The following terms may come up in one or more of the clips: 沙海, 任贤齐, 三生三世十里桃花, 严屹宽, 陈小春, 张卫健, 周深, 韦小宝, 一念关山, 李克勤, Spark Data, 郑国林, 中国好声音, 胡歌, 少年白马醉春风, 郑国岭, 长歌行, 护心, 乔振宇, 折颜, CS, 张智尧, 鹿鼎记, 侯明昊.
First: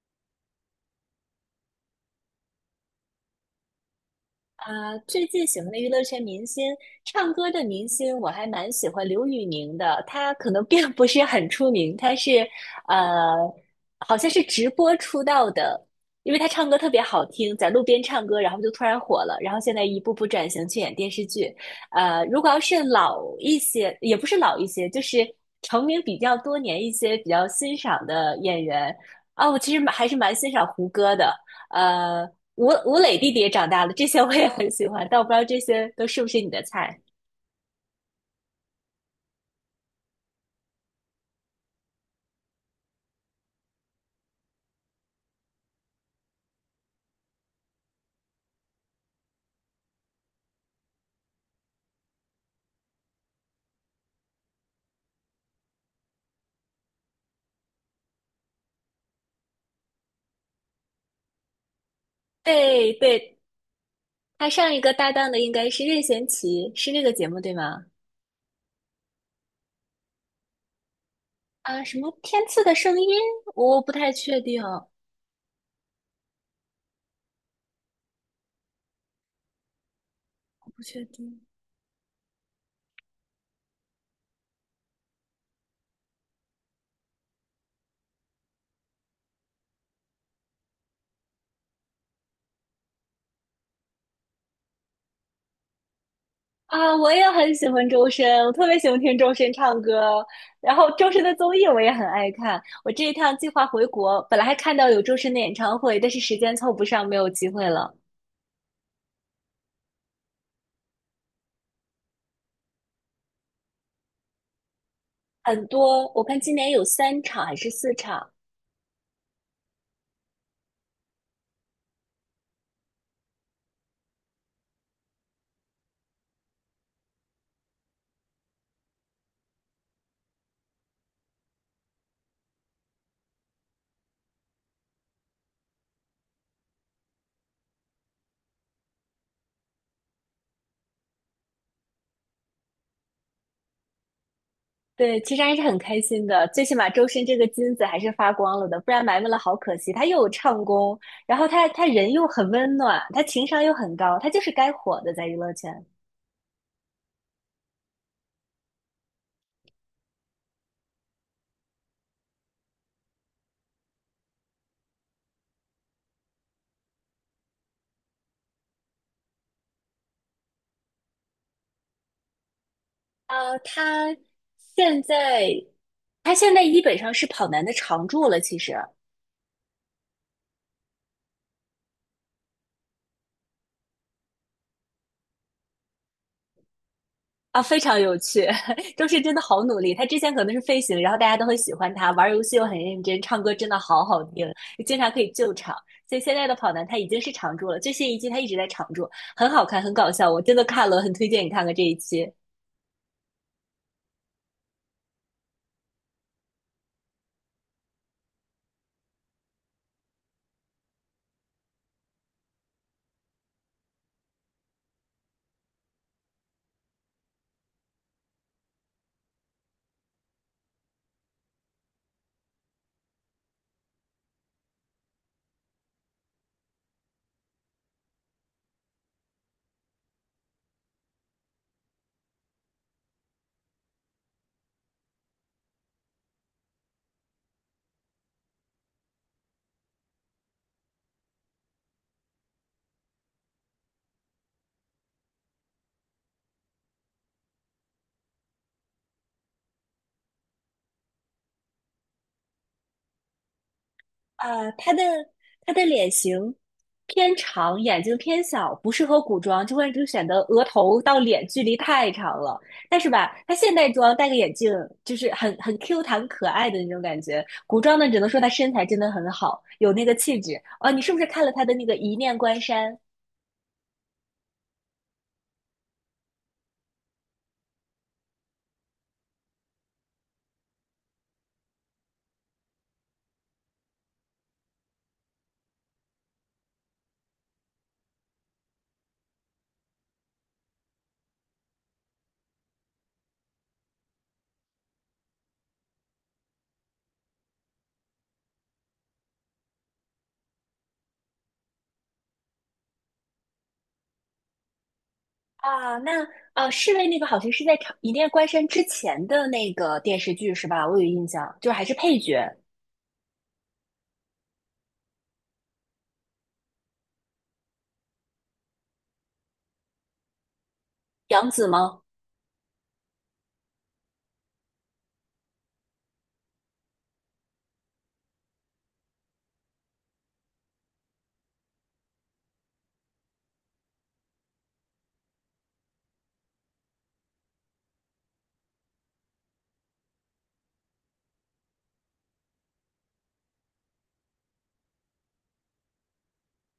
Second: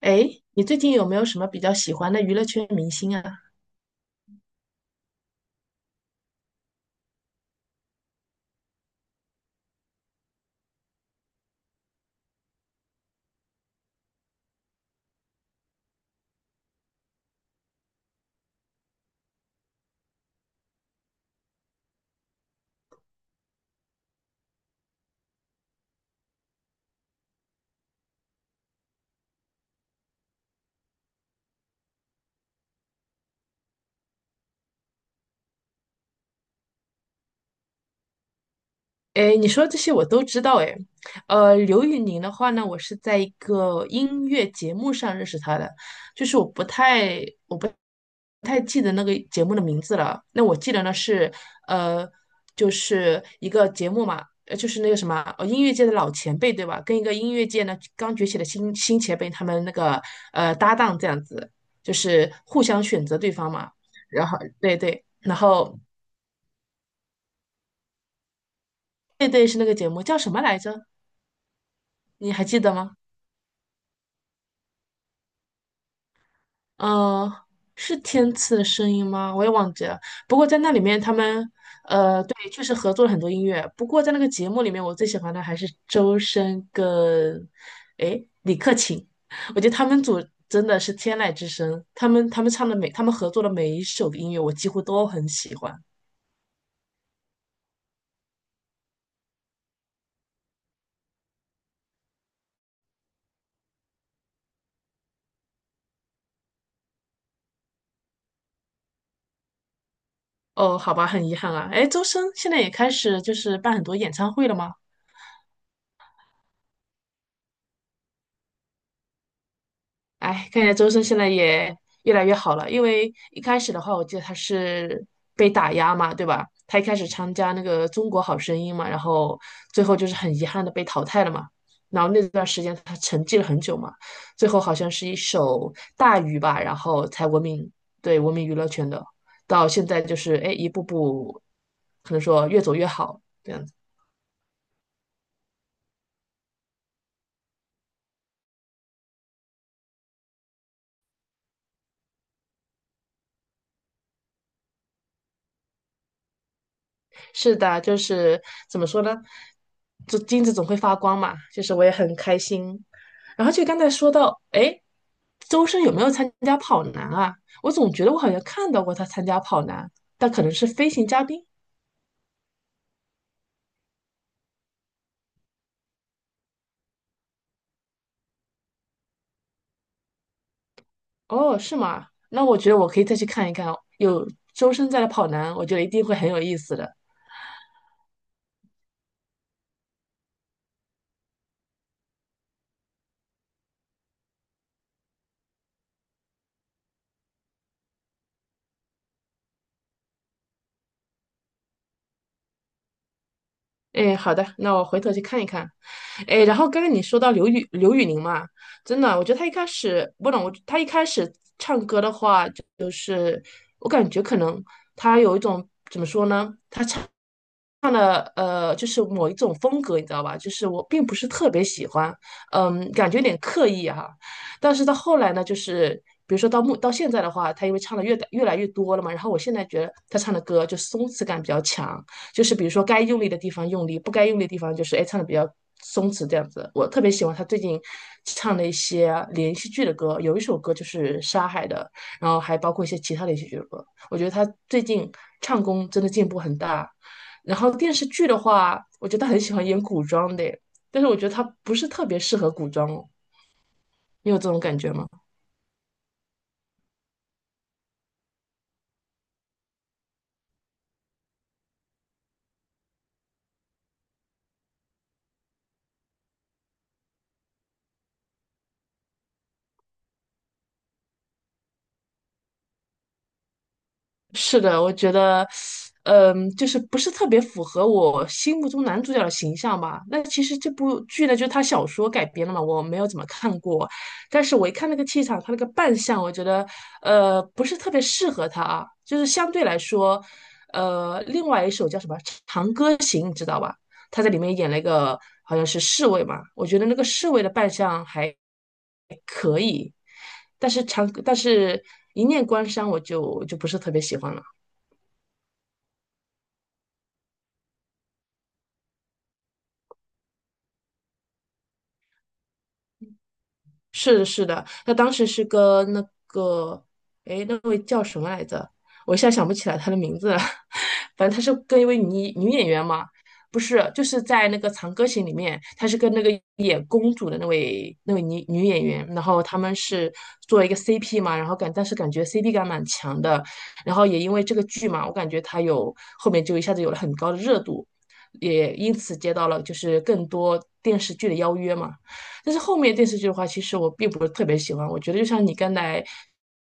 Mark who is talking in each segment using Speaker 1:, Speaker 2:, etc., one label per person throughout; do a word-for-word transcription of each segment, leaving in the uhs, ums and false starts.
Speaker 1: 诶，你最近有没有什么比较喜欢的娱乐圈明星啊？
Speaker 2: 啊，最近喜欢的娱乐圈明星，唱歌的明星，我还蛮喜欢刘宇宁的。他可能并不是很出名，他是呃，好像是直播出道的，因为他唱歌特别好听，在路边唱歌，然后就突然火了，然后现在一步步转型去演电视剧。呃，如果要是老一些，也不是老一些，就是成名比较多年一些比较欣赏的演员啊，我其实蛮还是蛮欣赏胡歌的。呃，吴吴磊弟弟也长大了，这些我也很喜欢，但我不知道这些都是不是你的菜。
Speaker 1: 诶，你说这些我都知道诶。呃，刘宇宁的话呢，我是在一个音乐节目上认识他的，就是我不太我不太记得那个节目的名字了。那我记得呢是呃，就是一个节目嘛，呃，就是那个什么，呃，音乐界的老前辈对吧？跟一个音乐界呢刚崛起的新新前辈他们那个呃搭档这样子，就是互相
Speaker 2: 对
Speaker 1: 选择对
Speaker 2: 对，
Speaker 1: 方嘛。然后
Speaker 2: 他上
Speaker 1: 对
Speaker 2: 一个
Speaker 1: 对，
Speaker 2: 搭档
Speaker 1: 然
Speaker 2: 的应该
Speaker 1: 后
Speaker 2: 是任贤齐，是那个节目对吗？
Speaker 1: 对对，是那个节目，叫什么来着？
Speaker 2: 啊，什么
Speaker 1: 你还
Speaker 2: 天
Speaker 1: 记
Speaker 2: 赐的
Speaker 1: 得吗？
Speaker 2: 声音？我不太确定，我
Speaker 1: 嗯，是天赐的声音吗？我也忘记了。不过在那里
Speaker 2: 不
Speaker 1: 面，
Speaker 2: 确
Speaker 1: 他
Speaker 2: 定。
Speaker 1: 们呃，对，确实合作了很多音乐。不过在那个节目里面，我最喜欢的还是周深跟诶李克勤，我觉得他们组真的是天籁之声。他们他们唱的每他们合作的每一首的音乐，我几乎都很喜欢。
Speaker 2: 啊，我也很喜欢周深，我特别喜欢听周深唱歌，然后周深的综艺我也很爱看。我这一趟计划回国，本来还看到有周深的演唱会，但是时间凑不上，没有机会了。
Speaker 1: 哦，好吧，很遗憾啊。诶，周深现在也开始就是办很多演唱会了吗？
Speaker 2: 很多，我看今年有三场还是四场，
Speaker 1: 哎，看起来周深现在也越来越好了，因为一开始的话，我记得他是被打压嘛，对吧？他一开始参加那个《中国好声音》嘛，然后最后就是很遗憾的被淘汰了嘛。然后那段时间他沉寂了很久嘛，最后好像是一首《大鱼》吧，然后才闻名，对，闻名娱乐圈的。到现在就是哎，一步步可能说越走越好。这样子。
Speaker 2: 对，其实还是很开心的，最起码周深这个金子还是发光了的，不然埋没了好可惜。他又有唱功，然后他他人又很温暖，他情商又很高，他就是该火的在娱乐圈。
Speaker 1: 是的，就是怎么说呢？这金子总会发光嘛，就是我也很开心。然后就刚才说到，哎，周深有没有参加跑男啊？我总觉得我好像看到过他参加跑男，但可能是飞行嘉宾。
Speaker 2: 呃，他现在他现在基本上是跑男的常驻了，其实。
Speaker 1: 哦，是吗？那我觉得我可以再去看一看哦，有周深在的跑男，我觉得一定会很有意思的。
Speaker 2: 啊，非常有趣，周深真的好努力。他之前可能是飞行，然后大家都很喜欢他，玩游戏又很认真，唱歌真的好好听，经常可以救场。所以现在的跑男他已经是常驻了，最新一季他一直在常驻，很好看，很搞笑，我真的看了，很推荐你看看这一期。
Speaker 1: 哎，好的，那我回头去看一看。哎，然后刚刚你说到刘宇刘宇宁嘛，真的，我觉得他一开始不懂，我他一开始唱歌的话，就是我感觉可能他有一种怎么说呢？唱的呃，就是某一种风格，你知道吧？就是我并不是特别喜欢，嗯，感觉有点刻意哈、但是到后来呢，就是比如说到目到现在的话，他因为唱的越越来越多了嘛，然后我现在觉得他唱的歌就松弛感比较强，就是比如说该用力的地方用力，不该用力的地方就是哎唱的比较松弛这样子。我特别喜欢他最近唱的一些连续剧的歌，有一首歌就是《沙海》的，然后还包括一些其他连续剧的歌。我觉得他最近唱功真的进步很大，然后电视剧的话，我觉得他很喜欢演古装的耶，但是我觉得他不是特别适合古装哦，你有这种
Speaker 2: 呃，
Speaker 1: 感
Speaker 2: 她
Speaker 1: 觉
Speaker 2: 的
Speaker 1: 吗？
Speaker 2: 她的脸型偏长，眼睛偏小，不适合古装，就会就显得额头到脸距离太长了。但是吧，她现代装戴个眼镜，就是很很 Q 弹可爱的那种感觉。古装呢，只能说她身材真的很好，有那个气质。哦，你是不是看了她的那个《一念关山》
Speaker 1: 是的，我觉得，嗯，就是不是特别符合我心目中男主角的形象吧。那其实这部剧呢，就是他小说改编的嘛，我没有怎么看过，但是我一看那个气场，他那个扮相，我觉得，呃，不是特别适合他啊。就是相对来说，呃，另外一首叫什么《长歌行》，你知道吧？他在里面演了一个好像是侍卫嘛，我觉得那个侍卫的扮相还，但是长，但是一念关山，我就就不是特别喜欢了。
Speaker 2: 啊？那呃，侍卫那个好像是在长《一念关山》之前的那个电视剧是吧？我有印象，就是还是配角，
Speaker 1: 是的，是的，他当时是跟那个，哎，那位叫什么来着？我一下想不起来他的名字了。反正他
Speaker 2: 杨
Speaker 1: 是
Speaker 2: 紫
Speaker 1: 跟一位
Speaker 2: 吗？
Speaker 1: 女女演员嘛，不是，就是在那个《长歌行》里面，他是跟那个演公主的那位那位女女演员，然后他们是做了一个 C P 嘛，然后感但是感觉 C P 感蛮强的，然后也因为这个剧嘛，我感觉他有后面就一下子有了很高的热度，也因此接到了就是更多电视剧的邀约嘛。但是后面电视剧的话，其实我并不是特别喜欢。我觉得就像你刚才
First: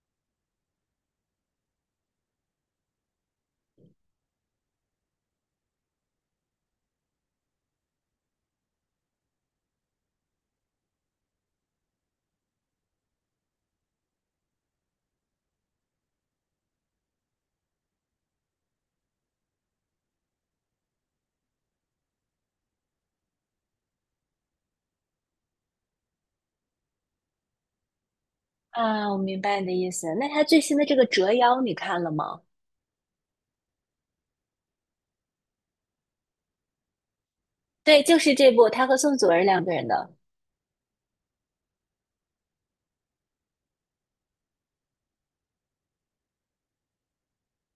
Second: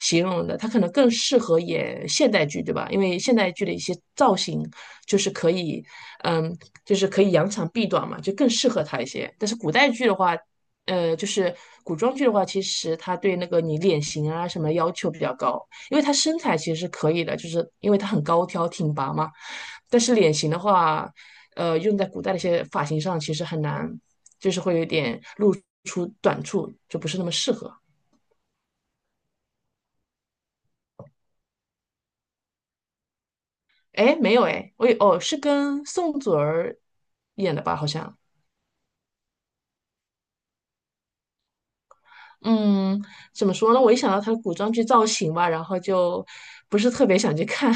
Speaker 1: 形容的，他可能更适合演现代剧，对吧？因为现代剧的一些造型就是可以，嗯，就是可以扬长避短嘛，就更适合他一些。但是古代剧的话，呃，就是古装剧的话，其实他对那个你脸型啊什么要求比较高，因为他身材其实是可以的，就是因为他很高挑挺拔嘛。但是脸型的话，呃，用在古代的一些发型上其实很难，就是会有点露出短处，就不是那么适合。
Speaker 2: 啊，我明白你的意思。那他最新的这个《折腰》你看了吗？
Speaker 1: 哎，没有哎，我也哦是跟宋祖儿演的吧，好
Speaker 2: 对，就
Speaker 1: 像。
Speaker 2: 是这部，他和宋祖儿两个人的。
Speaker 1: 嗯，怎么说呢？我一想到她的古装剧造型吧，然后就不是特别想去看。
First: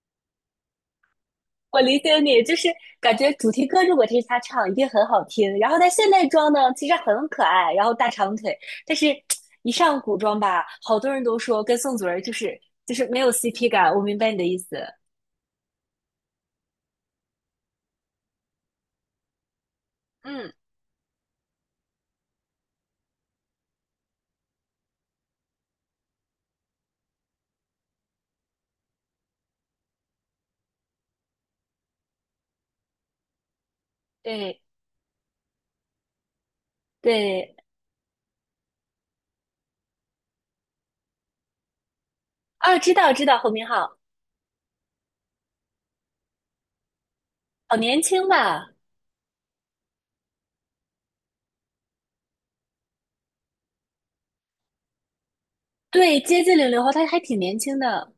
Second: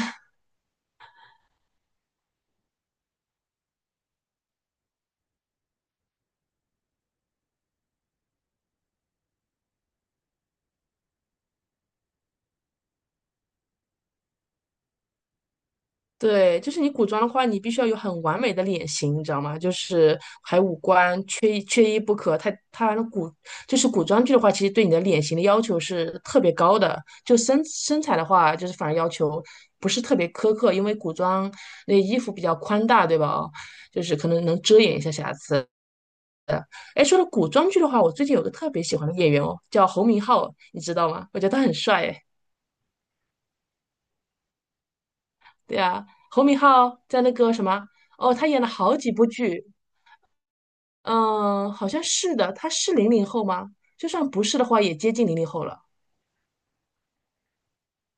Speaker 2: 我理解你，就是感觉主题歌如果听是他唱，一定很好听。然后他现代装呢，其实很可爱，然后大长腿，但是一上古装吧，好多人都说跟宋祖儿就是就是没有 C P 感。我明白你的意思。
Speaker 1: 对，就是你古装的话，你必须要有很完美的脸型，你知道吗？就是
Speaker 2: 嗯，
Speaker 1: 还有五官，缺一缺一不可。它它那古，就是古装剧的话，其实对你的脸型的要求是特别高的。就身身材的话，就是反而要求不是特别苛刻，因为古装那衣服比较宽大，对吧？哦，就是可能
Speaker 2: 对
Speaker 1: 能遮掩一下瑕疵。哎，说到古
Speaker 2: 对，
Speaker 1: 装剧的话，我最近有个特别喜欢的演员哦，叫侯明昊，你知道吗？我觉得他很帅哎。
Speaker 2: 啊，知道知道，侯明昊
Speaker 1: 对啊，侯明昊在那个什
Speaker 2: 好
Speaker 1: 么。
Speaker 2: 年轻
Speaker 1: 哦，他演了
Speaker 2: 吧？
Speaker 1: 好几部剧，嗯，好像是的，他是零零后吗？就算不是的话，也接近零零后了。
Speaker 2: 对，接近零零后，他还挺年轻的。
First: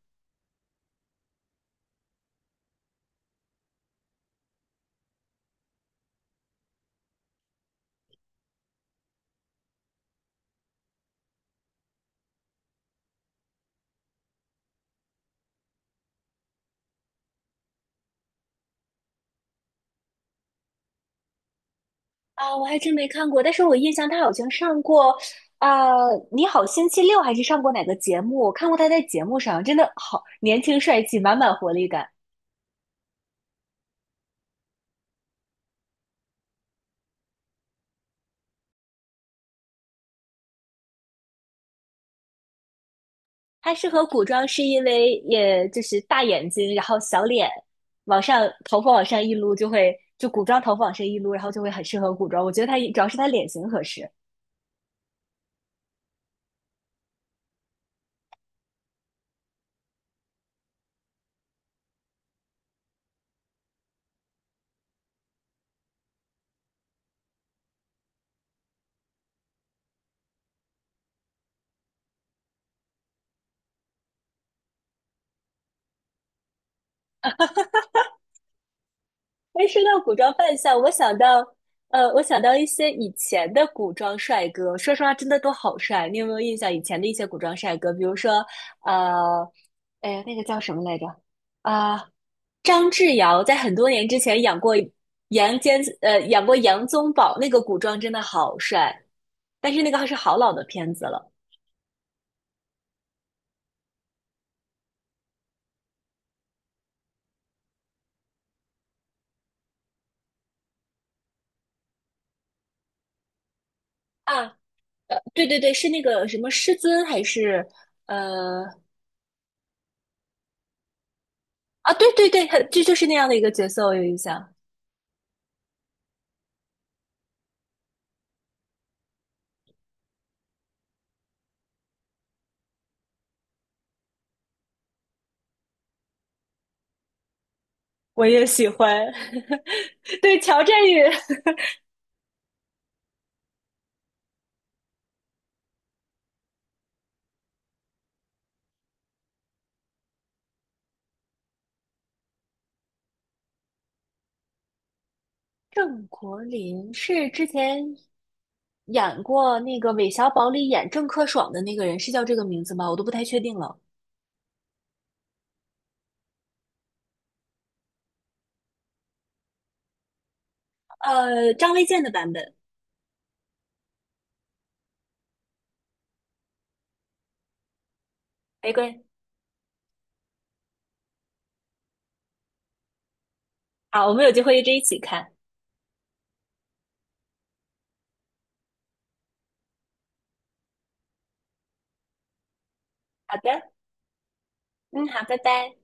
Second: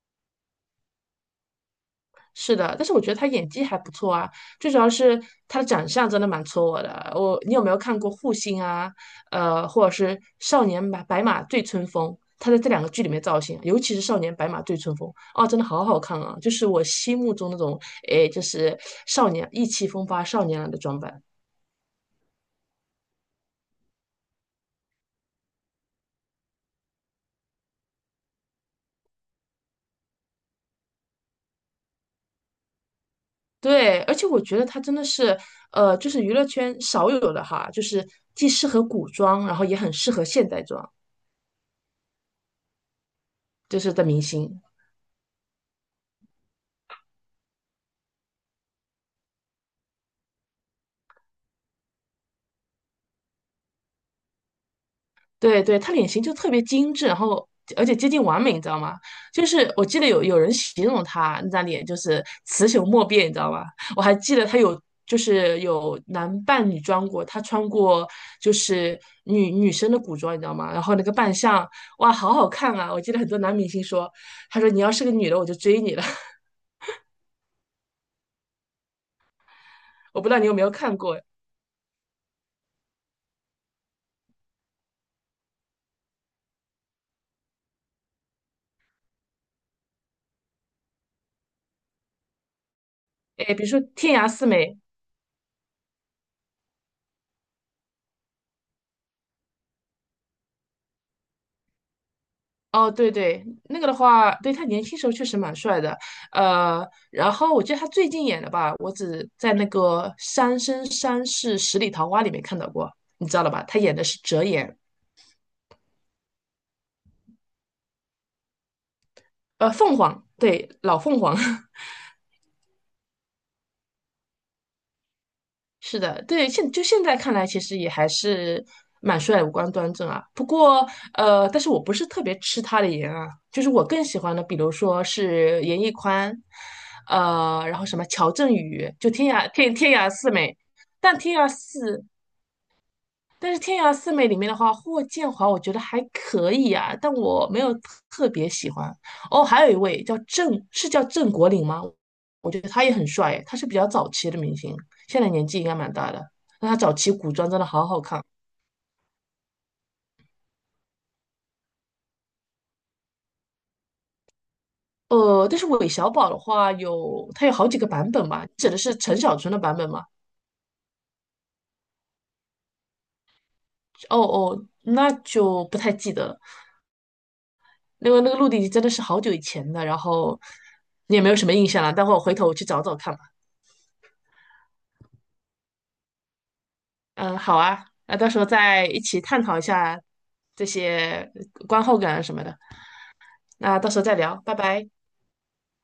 Speaker 1: 是的，但是我觉得他演技还不错啊，最主要是他的长相真的蛮戳我的。我，你有没有看过《护心》啊？呃，或者是《少年白白马醉春风》？他在这两个剧里面造型，尤其是《少年白马醉春风》，哦，真的好好看啊！就是我心目中那种，诶，就是少年意气风发少年郎的装扮。
Speaker 2: 啊，我还真没看过，但是我印象他好像上过，啊，你好星期六》还是上过哪个节目？我看过他在节目上，真的好年轻帅气，满满活力感。
Speaker 1: 对，而且我觉得它真的是，呃，就是娱乐圈少有的哈，就是既适合古装，然后也很适合现代装，
Speaker 2: 他
Speaker 1: 就
Speaker 2: 适
Speaker 1: 是的
Speaker 2: 合
Speaker 1: 明
Speaker 2: 古装
Speaker 1: 星。
Speaker 2: 是因为也就是大眼睛，然后小脸，往上头发往上一撸就会，就古装头发往上一撸，然后就会很适合古装。我觉得他主要是他脸型合适。
Speaker 1: 对对，她脸型就特别精致，然后而且接近完美，你知道吗？就是我记得有有人形容她那张脸就是雌雄莫辨，你知道吗？我还记得她有就是有男扮女装过，她穿过就是女女生的古装，你知道吗？然后那个扮相，哇，好好看啊！我记得很多男明星说，他说你要是个女的，我就追你了。
Speaker 2: 哎，说到古
Speaker 1: 我不
Speaker 2: 装
Speaker 1: 知道你有
Speaker 2: 扮
Speaker 1: 没有
Speaker 2: 相，我
Speaker 1: 看
Speaker 2: 想
Speaker 1: 过，
Speaker 2: 到，呃，我想到一些以前的古装帅哥，说实话，真的都好帅。你有没有印象以前的一些古装帅哥？比如说，呃，哎那个叫什么来着？啊、张智尧
Speaker 1: 哎，
Speaker 2: 在
Speaker 1: 比如
Speaker 2: 很
Speaker 1: 说
Speaker 2: 多年之
Speaker 1: 《天涯
Speaker 2: 前
Speaker 1: 四
Speaker 2: 演
Speaker 1: 美》，
Speaker 2: 过杨坚，呃，演过杨宗保，那个古装真的好帅。但是那个还是好老的片子了
Speaker 1: 哦，对对，那个的话，对他年轻时候确实蛮帅的，呃，然后我记得他最近演的吧，我只在那个《三生三世十里桃花》里面看到过，你知道了吧？他演的是折
Speaker 2: 啊，
Speaker 1: 颜，
Speaker 2: 呃，对对对，是那个什么师尊还是呃
Speaker 1: 呃，凤凰，对，老凤凰，
Speaker 2: 啊，对对对，他这就是那样的一个角色，我有印象。
Speaker 1: 是的，对，现就现在看来，其实也还是蛮帅，五官端正啊。不过，呃，但是我不是特别吃他的颜啊，就是我更喜欢的，比如说是严屹宽，呃，然后什么
Speaker 2: 我
Speaker 1: 乔
Speaker 2: 也
Speaker 1: 振
Speaker 2: 喜
Speaker 1: 宇，就
Speaker 2: 欢。
Speaker 1: 天涯 天天涯四
Speaker 2: 对，
Speaker 1: 美，
Speaker 2: 乔振宇、
Speaker 1: 但天涯四但是天涯四美里面的话，霍建华我觉得还可以啊，但我没有特别喜欢。哦，还有一位叫郑，是叫郑国岭吗？我觉得他也很帅诶，他是比较早期的明星，现在年纪应该蛮
Speaker 2: 郑
Speaker 1: 大的。
Speaker 2: 国
Speaker 1: 那他
Speaker 2: 林
Speaker 1: 早期
Speaker 2: 是
Speaker 1: 古
Speaker 2: 之
Speaker 1: 装真的
Speaker 2: 前
Speaker 1: 好好看。
Speaker 2: 演过那个韦小宝里演郑克爽的那个人，是叫这个名字吗？我都不太确定了。
Speaker 1: 呃，但是韦小宝的话有，他有好几个版本吧？指的是陈小春的版本吗？
Speaker 2: 呃，张卫健的版本。
Speaker 1: 哦哦，那就不太记得了。那个那个《鹿鼎记》
Speaker 2: 玫
Speaker 1: 真的是
Speaker 2: 瑰。
Speaker 1: 好久以前的，然后你也没有什么印象了。待会儿我回头我去找找看吧。
Speaker 2: 好，我们有机会一直一起看。
Speaker 1: 嗯，好啊，那到时候再一起探讨一下这些呃观后感啊什么的。
Speaker 2: 好的，
Speaker 1: 那到时候再聊，拜拜。
Speaker 2: 嗯，好，拜拜。